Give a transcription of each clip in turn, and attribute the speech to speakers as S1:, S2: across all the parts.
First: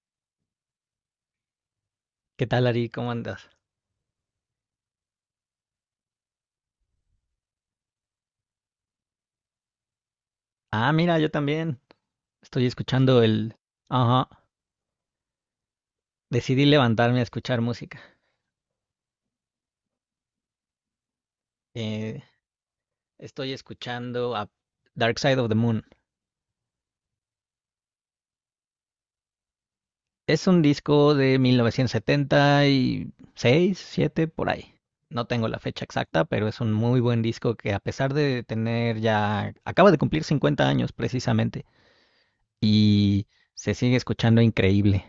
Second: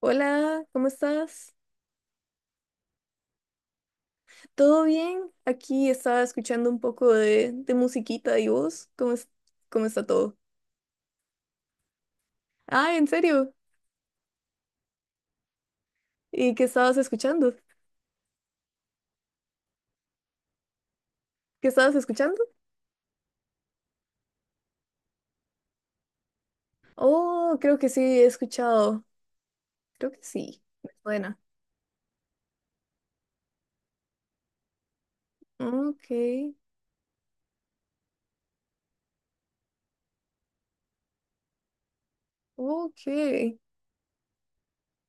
S1: Hola, ¿cómo estás?
S2: ¿Qué tal, Ari? ¿Cómo andas?
S1: ¿Todo bien? Aquí estaba escuchando un poco de musiquita y vos, ¿cómo está todo?
S2: Ah, mira, yo también estoy
S1: Ah, ¿en
S2: escuchando
S1: serio?
S2: el. Ajá,
S1: ¿Y
S2: decidí
S1: qué estabas
S2: levantarme a
S1: escuchando?
S2: escuchar música.
S1: ¿Qué estabas
S2: Eh,
S1: escuchando?
S2: estoy escuchando a Dark Side of the Moon.
S1: Oh, creo que sí, he escuchado. Creo que
S2: Es un
S1: sí. Me
S2: disco de
S1: suena.
S2: 1976, 77 por ahí. No tengo la fecha
S1: Ok,
S2: exacta, pero es un muy buen disco que a pesar de tener ya. Acaba de cumplir 50 años precisamente y
S1: ok.
S2: se sigue escuchando increíble.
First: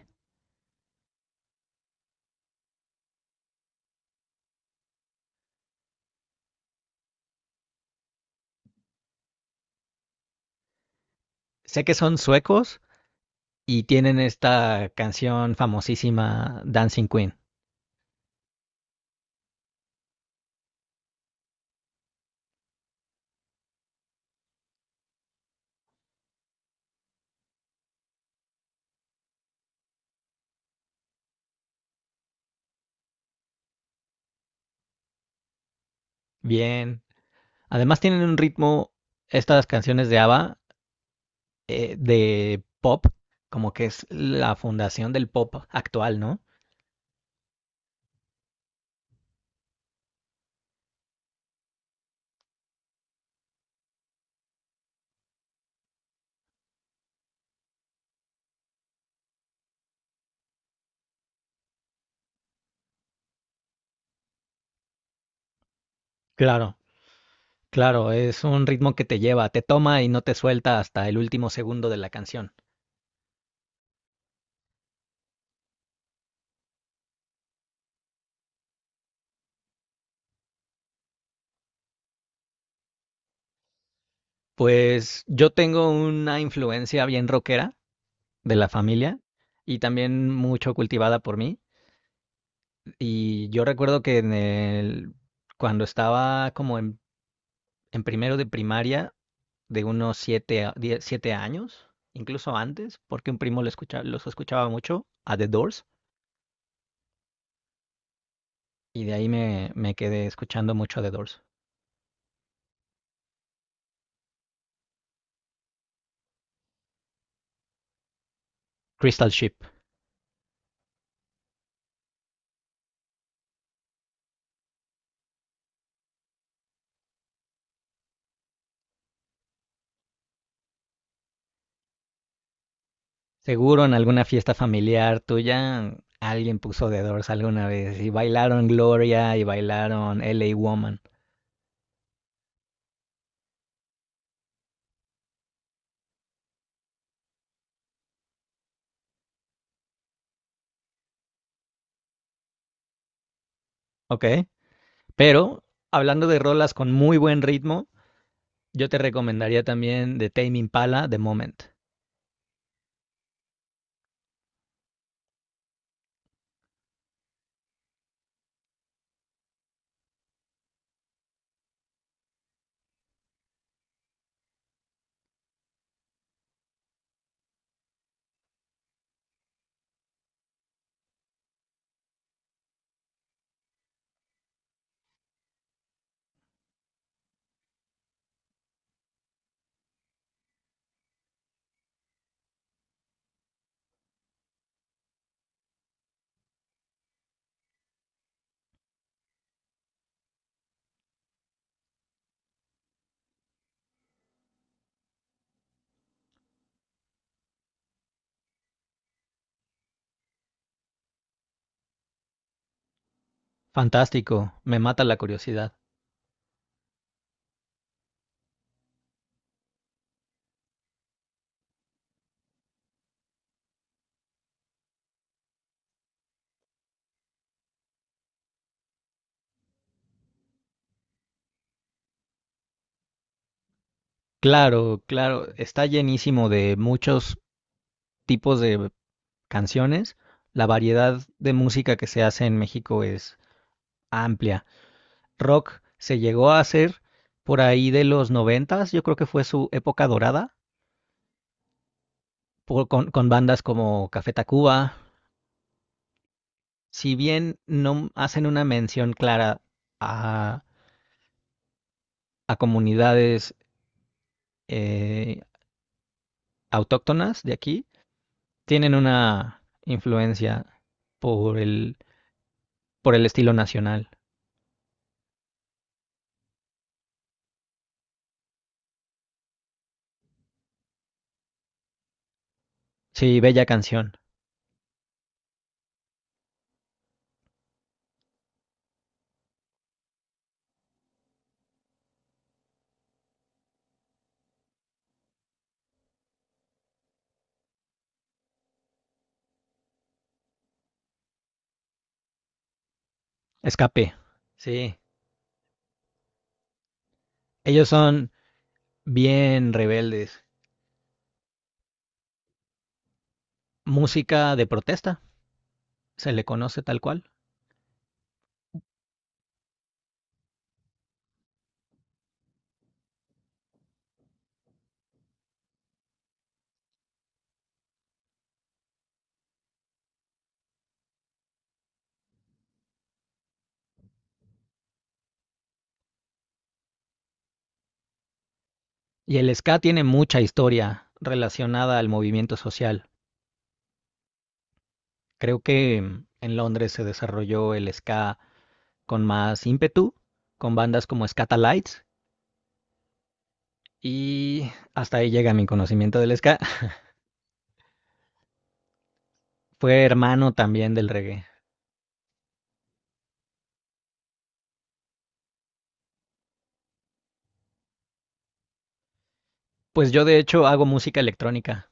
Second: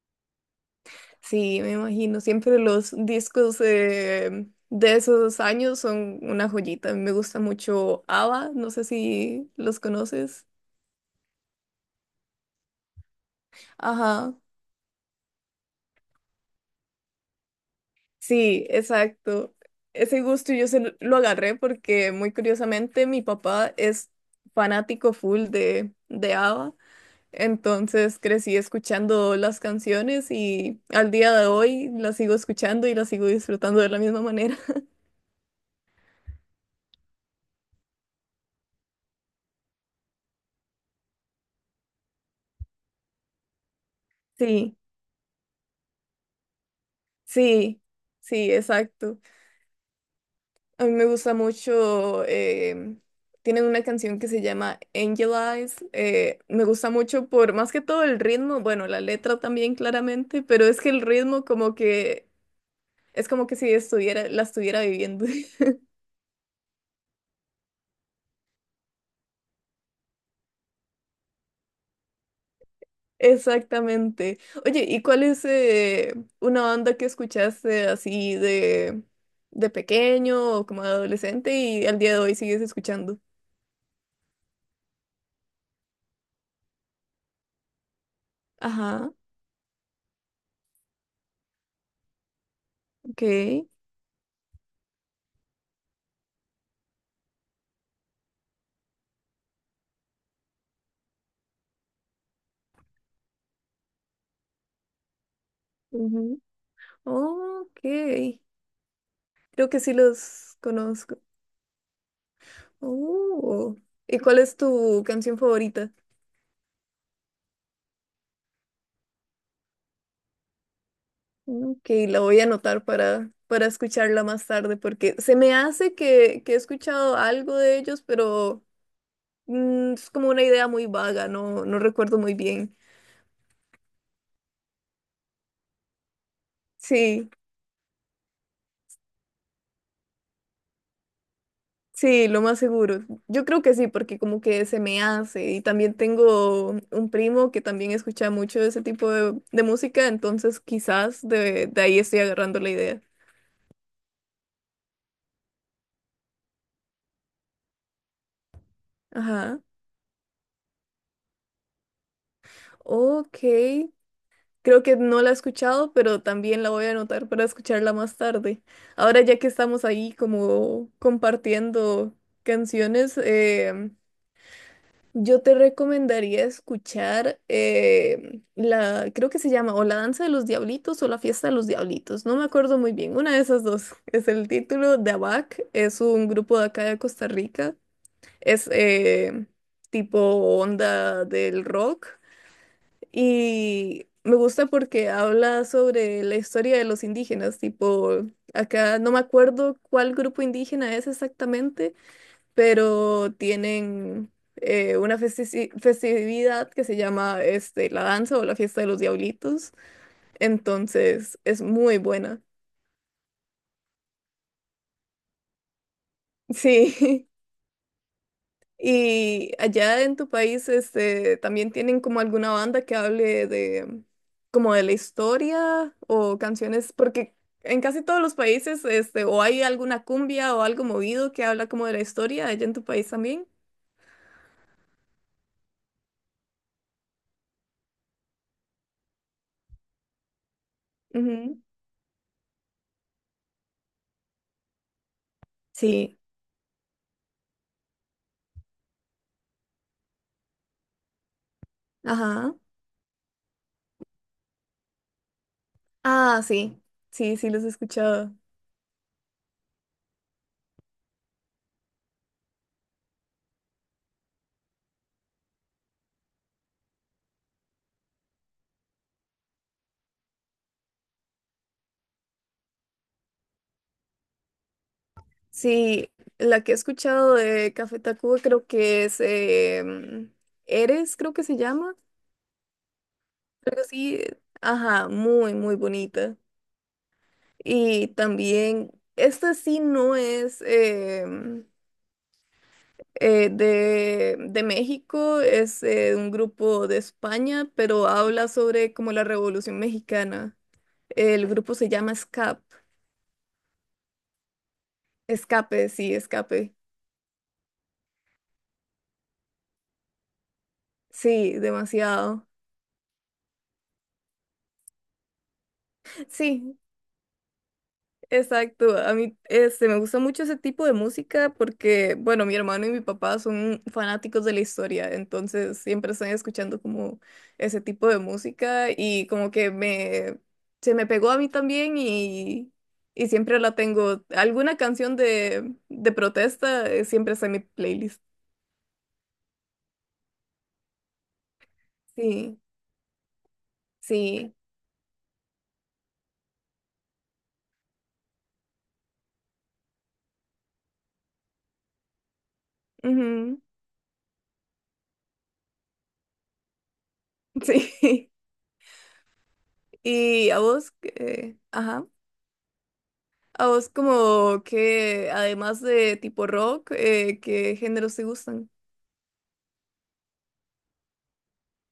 S1: Sí, me imagino. Siempre los discos de esos años son una joyita. Me gusta mucho ABBA, no sé si los conoces.
S2: Sé que son suecos, y tienen
S1: Ajá.
S2: esta canción famosísima Dancing Queen.
S1: Sí, exacto. Ese gusto yo se lo agarré porque muy curiosamente mi papá es fanático full de ABBA, entonces crecí escuchando las canciones y al día de hoy las sigo escuchando y las sigo disfrutando de la misma manera.
S2: Bien. Además tienen un ritmo, estas canciones de ABBA, de pop, como que es la
S1: Sí,
S2: fundación del pop actual, ¿no?
S1: sí, sí, exacto. A mí me gusta mucho, tienen una canción que se llama Angel Eyes, me gusta mucho por más que todo el ritmo, bueno, la letra también claramente, pero es que el ritmo como que es como que si la estuviera viviendo.
S2: Claro, claro, es un ritmo que te lleva, te toma y no te suelta hasta el último segundo de la canción.
S1: Exactamente. Oye, ¿y cuál es una banda que escuchaste así de pequeño o como adolescente y al día de hoy sigues escuchando?
S2: Pues yo tengo una influencia bien rockera de la
S1: Ajá,
S2: familia y también mucho cultivada por mí.
S1: ok.
S2: Y yo recuerdo que cuando estaba como en primero de primaria de unos siete años, incluso antes, porque un primo los escuchaba mucho a The Doors
S1: Ujú. Ok.
S2: y de ahí
S1: Creo
S2: me,
S1: que
S2: me
S1: sí
S2: quedé
S1: los
S2: escuchando mucho a The
S1: conozco.
S2: Doors.
S1: Oh. ¿Y cuál es tu canción favorita?
S2: Crystal Ship.
S1: Que la voy a anotar para escucharla más tarde, porque se me hace que he escuchado algo de ellos, pero es como una idea muy vaga, no, no recuerdo muy bien.
S2: Seguro en alguna fiesta familiar tuya alguien puso The Doors
S1: Sí,
S2: alguna vez y bailaron Gloria y bailaron LA Woman.
S1: sí, lo más seguro. Yo creo que sí, porque como que se me hace. Y también tengo un primo que también escucha mucho ese tipo de música, entonces quizás de ahí estoy agarrando la idea.
S2: Ok, pero hablando de rolas con muy buen ritmo, yo te
S1: Ajá.
S2: recomendaría también de Tame Impala, The Moment.
S1: Ok, creo que no la he escuchado, pero también la voy a anotar para escucharla más tarde. Ahora ya que estamos ahí como compartiendo canciones, yo te recomendaría escuchar creo que se llama o La Danza de los Diablitos o La Fiesta de los Diablitos, no me acuerdo muy bien, una de esas dos es el título de ABAC, es un grupo de acá de Costa Rica, es tipo onda del rock. Y me gusta porque habla sobre la historia de los indígenas, tipo, acá no me acuerdo cuál grupo indígena es exactamente, pero tienen una festividad que se llama la danza o la fiesta de los diablitos, entonces es muy buena.
S2: Fantástico, me mata la curiosidad.
S1: Sí. Y allá en tu país, también tienen como alguna banda que hable de como de la historia o canciones, porque en casi todos los países, o hay alguna cumbia o algo movido que habla como de la historia, allá en tu país también.
S2: Claro, claro, está llenísimo de muchos tipos de canciones. La variedad de
S1: Ujú.
S2: música que se hace en México es amplia. Rock se
S1: Sí,
S2: llegó a hacer por ahí de los noventas, yo creo que fue su época dorada,
S1: ajá.
S2: con bandas como Café Tacuba.
S1: Ah, sí,
S2: Si
S1: sí, sí,
S2: bien
S1: los he
S2: no
S1: escuchado.
S2: hacen una mención clara a, a comunidades eh, autóctonas de aquí, tienen una influencia por el, por el estilo nacional.
S1: Sí, la que he escuchado de Café Tacuba creo que es em, Eres, creo que se llama.
S2: Sí, bella
S1: Pero
S2: canción.
S1: sí, ajá, muy, muy bonita. Y también, este sí no es de México, es un grupo de España, pero habla sobre como la Revolución Mexicana. El grupo se llama SCAP.
S2: Escape. Sí.
S1: Escape.
S2: Ellos son bien rebeldes.
S1: Sí, demasiado.
S2: Música de protesta, se le
S1: Sí,
S2: conoce tal cual.
S1: exacto, a mí me gusta mucho ese tipo de música porque, bueno, mi hermano y mi papá son fanáticos de la historia, entonces siempre están escuchando como ese tipo de música y como que se me pegó a mí también y siempre la tengo. Alguna canción de protesta siempre está en mi playlist.
S2: Y el ska tiene mucha historia relacionada al movimiento
S1: Sí,
S2: social.
S1: sí,
S2: Creo que en Londres se desarrolló el ska con más ímpetu, con bandas como Scatalites,
S1: ujú,
S2: y hasta ahí llega mi conocimiento del ska.
S1: sí.
S2: Fue
S1: ¿Y
S2: hermano
S1: a vos?
S2: también del reggae.
S1: ¿Qué? Ajá. A vos como que, además de tipo rock, ¿qué géneros te gustan?
S2: Pues yo de hecho hago música electrónica.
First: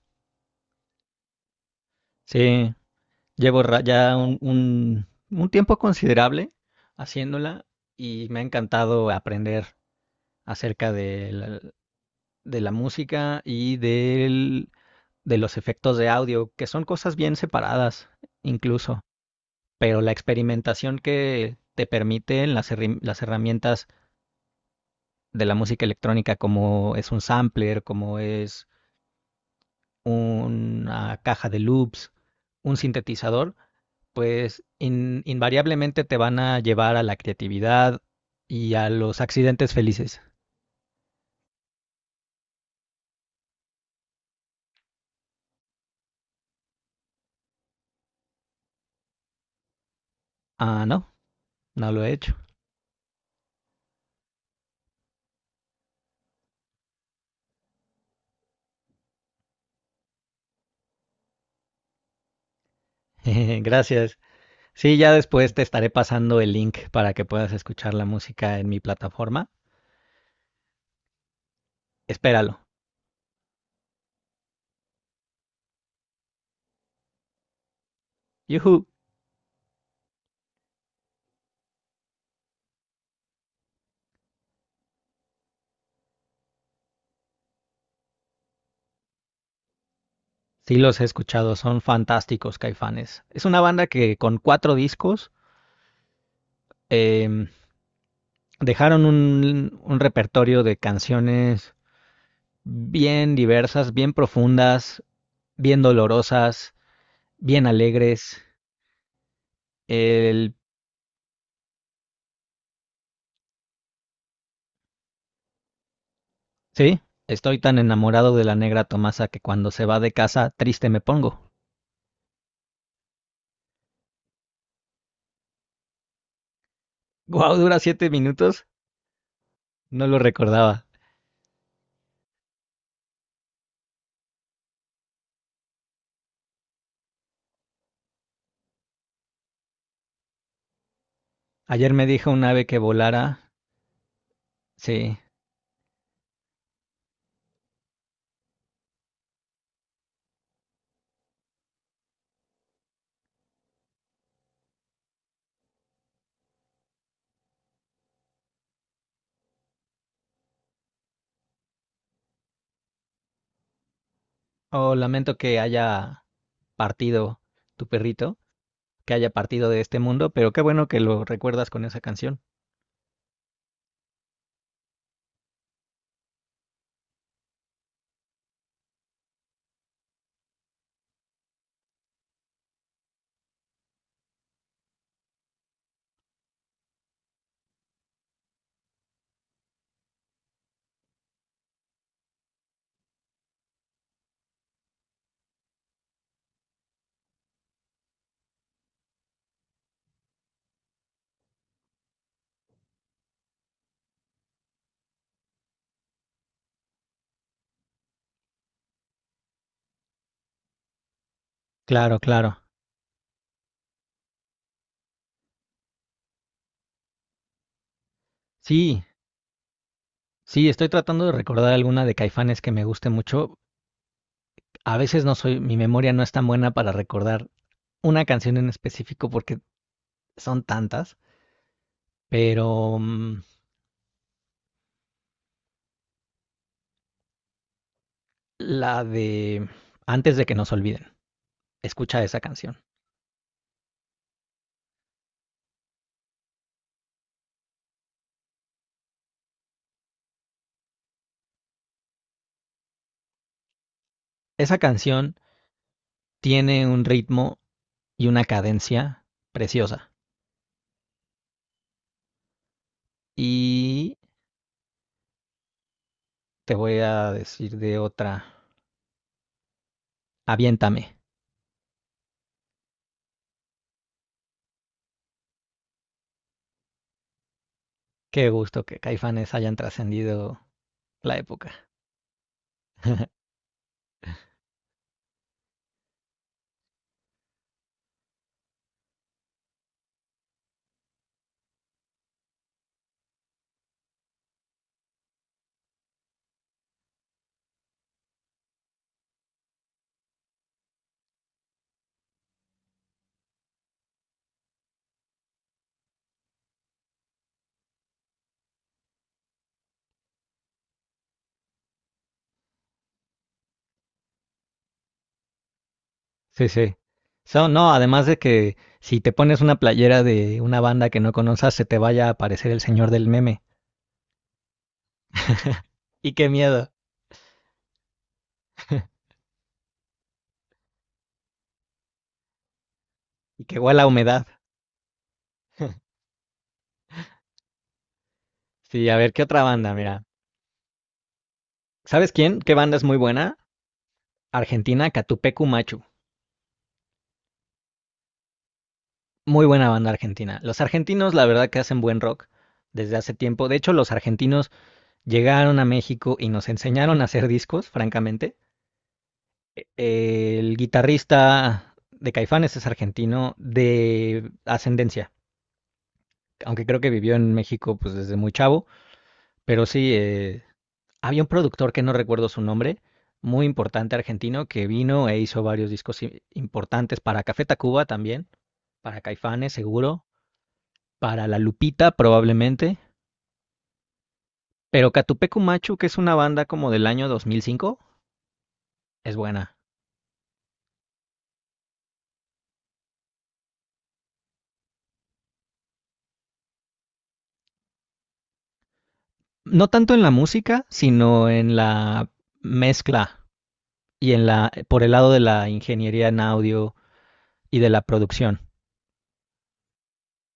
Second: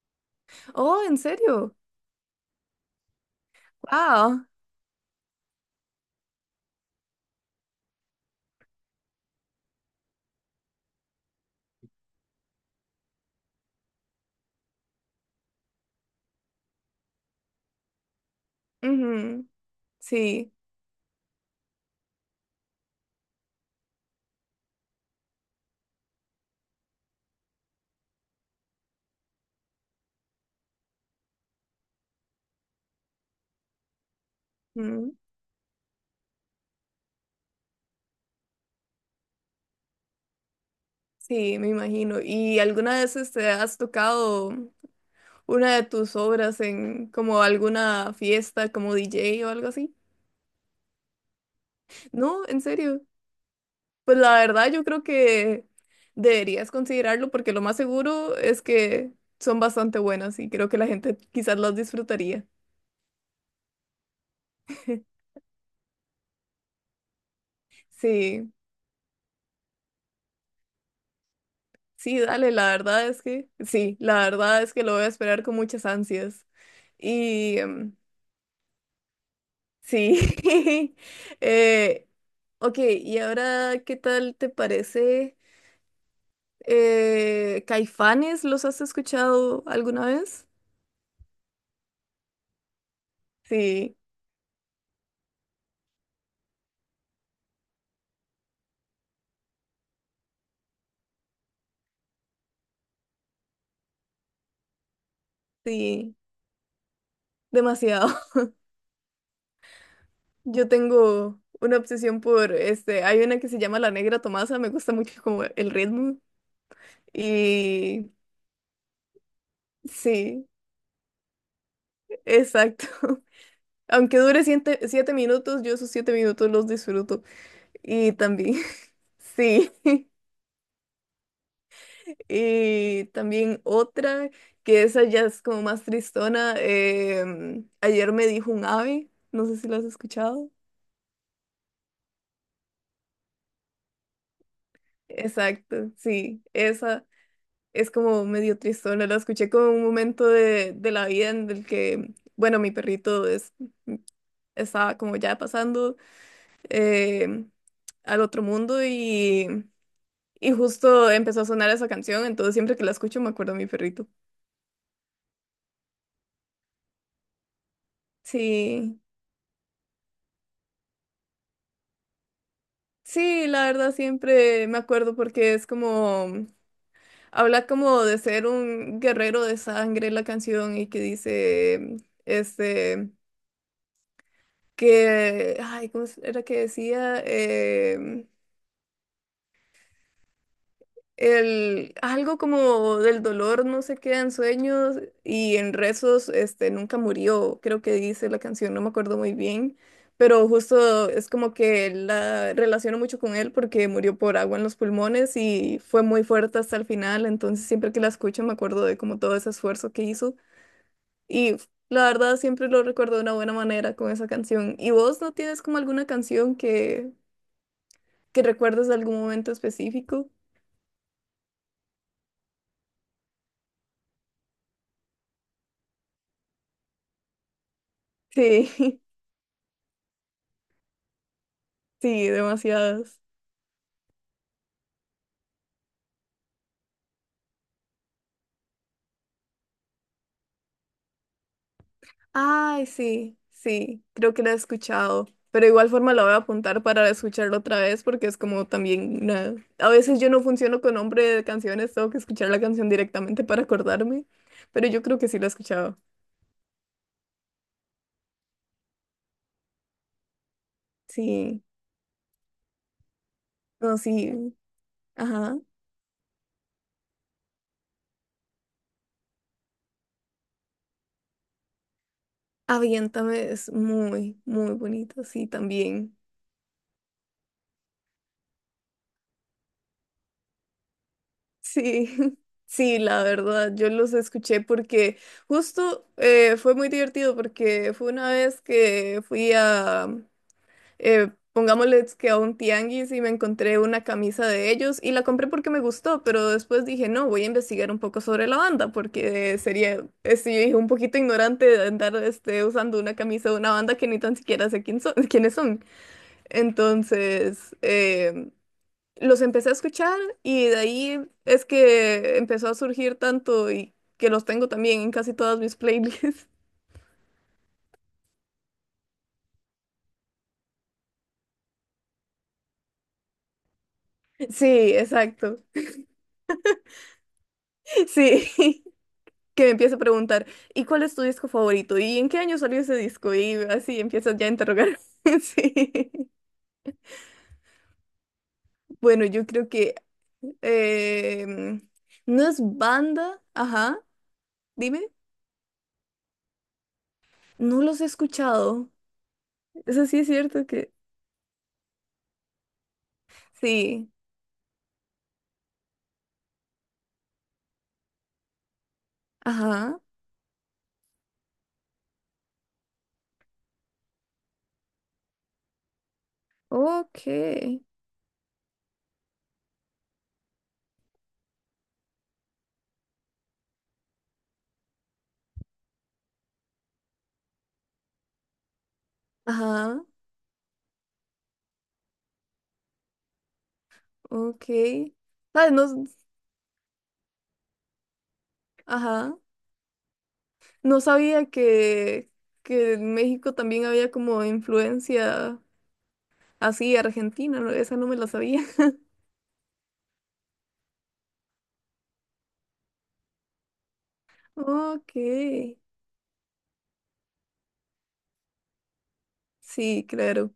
S1: Oh, ¿en serio?
S2: Sí, llevo ya un,
S1: Wow.
S2: un, un tiempo considerable haciéndola y me ha encantado aprender acerca de la música y de los efectos de audio, que son cosas bien separadas incluso.
S1: Ujú,
S2: Pero la
S1: sí,
S2: experimentación que te permiten las herramientas de la música electrónica, como es un sampler, como es una caja de loops, un sintetizador, pues
S1: ujú,
S2: invariablemente te van a llevar a la creatividad y a los accidentes felices.
S1: sí, me imagino. ¿Y alguna vez has tocado una de tus obras en como alguna fiesta como DJ o algo así?
S2: Ah, no, no lo he hecho.
S1: No, en serio. Pues la verdad yo creo que deberías considerarlo porque lo más seguro es que son bastante buenas y creo que la gente quizás las disfrutaría.
S2: Gracias. Sí, ya después te estaré pasando el link para que puedas escuchar la
S1: Sí.
S2: música en mi plataforma.
S1: Sí, dale,
S2: Espéralo.
S1: la verdad es que, sí, la verdad es que lo voy a esperar con muchas ansias. Y
S2: Yuhu.
S1: sí, eh, ok, y ahora, ¿qué tal te parece? ¿Caifanes los has escuchado alguna vez?
S2: Sí, los he escuchado, son fantásticos Caifanes. Es una banda
S1: Sí,
S2: que con cuatro discos eh, dejaron un repertorio de canciones bien diversas, bien profundas, bien
S1: sí,
S2: dolorosas, bien
S1: demasiado.
S2: alegres. El.
S1: Yo tengo una obsesión hay una que se llama La Negra Tomasa, me gusta mucho como el ritmo.
S2: Sí, estoy tan
S1: Y
S2: enamorado de la negra Tomasa que cuando se va de
S1: sí,
S2: casa triste me pongo.
S1: exacto. Aunque dure siete, siete minutos, yo esos siete minutos los disfruto.
S2: Guau, wow, dura siete
S1: Y también,
S2: minutos.
S1: sí.
S2: No lo recordaba.
S1: Y también otra, que esa ya es como más tristona. Ayer me dijo un ave, no sé si lo has escuchado.
S2: Ayer me dijo un ave que volara. Sí.
S1: Exacto, sí. Esa es como medio tristona. La escuché como un momento de la vida en el que, bueno, mi perrito estaba como ya pasando em, al otro mundo y justo empezó a sonar esa canción, entonces siempre que la escucho me acuerdo de mi perrito.
S2: Oh, lamento que haya partido tu perrito.
S1: Sí,
S2: Que haya partido de este mundo, pero qué bueno que lo recuerdas con esa canción.
S1: sí, la verdad siempre me acuerdo porque es como, habla como de ser un guerrero de sangre la canción y que dice, este, que, ay, ¿cómo era que decía? Algo como del dolor no se queda en sueños y en rezos, nunca murió, creo que dice la canción, no me acuerdo muy bien, pero justo es como que la relaciono mucho con él porque murió por agua en los pulmones y fue muy fuerte hasta el final, entonces siempre que la escucho me acuerdo de como todo ese esfuerzo que hizo y la
S2: Claro,
S1: verdad
S2: claro.
S1: siempre lo recuerdo de una buena manera con esa canción. ¿Y vos no tienes como alguna canción que recuerdes de
S2: Sí,
S1: algún momento específico?
S2: sí, estoy tratando de recordar alguna de Caifanes que me guste mucho. A veces no soy, mi memoria no es tan buena para recordar una canción en
S1: Sí,
S2: específico porque son tantas,
S1: sí,
S2: pero
S1: demasiadas.
S2: la de Antes de que nos olviden. Escucha esa canción.
S1: Ay, sí, sí, creo que la he escuchado. Pero igual forma la voy a apuntar para escucharlo otra vez porque es como también una. A veces yo no funciono con nombre de canciones, tengo que escuchar la canción directamente para acordarme.
S2: Esa
S1: Pero yo creo que
S2: canción
S1: sí la he escuchado.
S2: tiene un ritmo y una cadencia preciosa.
S1: Sí, no,
S2: Y
S1: sí. Ajá.
S2: te voy a decir de otra, Aviéntame.
S1: Aviéntame es muy, muy bonito, sí, también.
S2: Qué gusto que Caifanes hayan trascendido la época.
S1: Sí, sí, la verdad, yo los escuché porque justo fue muy divertido porque fue una vez que fui a, pongámosle que a un tianguis y me encontré una camisa de ellos y la compré porque me gustó, pero después dije, no, voy a investigar un poco sobre la banda porque sería, sí un poquito ignorante de andar usando una camisa de una banda que ni tan siquiera sé quién son, quiénes son. Entonces, los empecé a escuchar y de ahí es que empezó a surgir tanto y que los tengo también en casi todas mis playlists.
S2: Sí, sí. So, no, además de que si te pones una playera de una banda que no conozcas, se te vaya a aparecer el señor del meme.
S1: Sí, exacto.
S2: Y qué miedo.
S1: Sí. Que me empieza a preguntar, ¿y cuál es tu disco favorito? ¿Y en qué año salió ese disco? Y
S2: Y qué
S1: así
S2: huele a
S1: empiezas
S2: humedad.
S1: ya a interrogar. Sí.
S2: Sí, a
S1: Bueno,
S2: ver, ¿qué
S1: yo
S2: otra
S1: creo
S2: banda?
S1: que
S2: Mira.
S1: em,
S2: ¿Sabes
S1: no es
S2: quién? ¿Qué banda es muy
S1: banda,
S2: buena?
S1: ajá, dime,
S2: Argentina, Catupecu Machu.
S1: no los he escuchado.
S2: Muy buena
S1: Eso
S2: banda
S1: sí es
S2: argentina.
S1: cierto
S2: Los
S1: que
S2: argentinos, la verdad, que hacen buen rock desde hace tiempo. De hecho,
S1: sí,
S2: los argentinos llegaron a México y nos enseñaron a hacer discos, francamente.
S1: ajá,
S2: El guitarrista de Caifanes es argentino de ascendencia, aunque creo que vivió en
S1: ok,
S2: México pues desde muy chavo, pero sí, había un productor que no recuerdo su nombre, muy importante argentino, que vino e hizo varios discos importantes para Café Tacuba también, para Caifanes
S1: ajá,
S2: seguro, para La Lupita probablemente,
S1: ok.
S2: pero Catupecu
S1: Ah, no,
S2: Machu, que es una banda como del año 2005, es
S1: ajá,
S2: buena.
S1: no sabía que en México también había como influencia así argentina, no, esa no me la sabía.
S2: No tanto en la música, sino en la mezcla y en la, por el
S1: Ok,
S2: lado de la ingeniería en audio y de la producción.
S1: sí, claro.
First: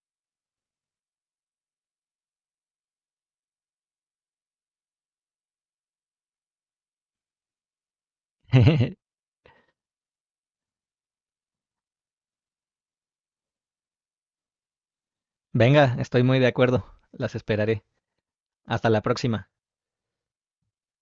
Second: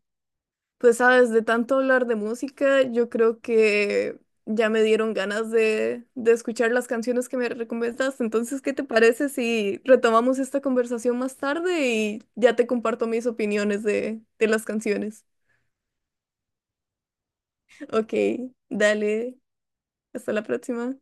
S1: Pues sabes, de tanto hablar de música, yo creo que ya me dieron ganas de escuchar las canciones que me recomendaste. Entonces, ¿qué te parece si retomamos esta conversación más tarde y ya te comparto mis opiniones de las canciones?
S2: Venga, estoy muy de acuerdo. Las esperaré.
S1: Ok,
S2: Hasta la
S1: dale,
S2: próxima.
S1: hasta la próxima.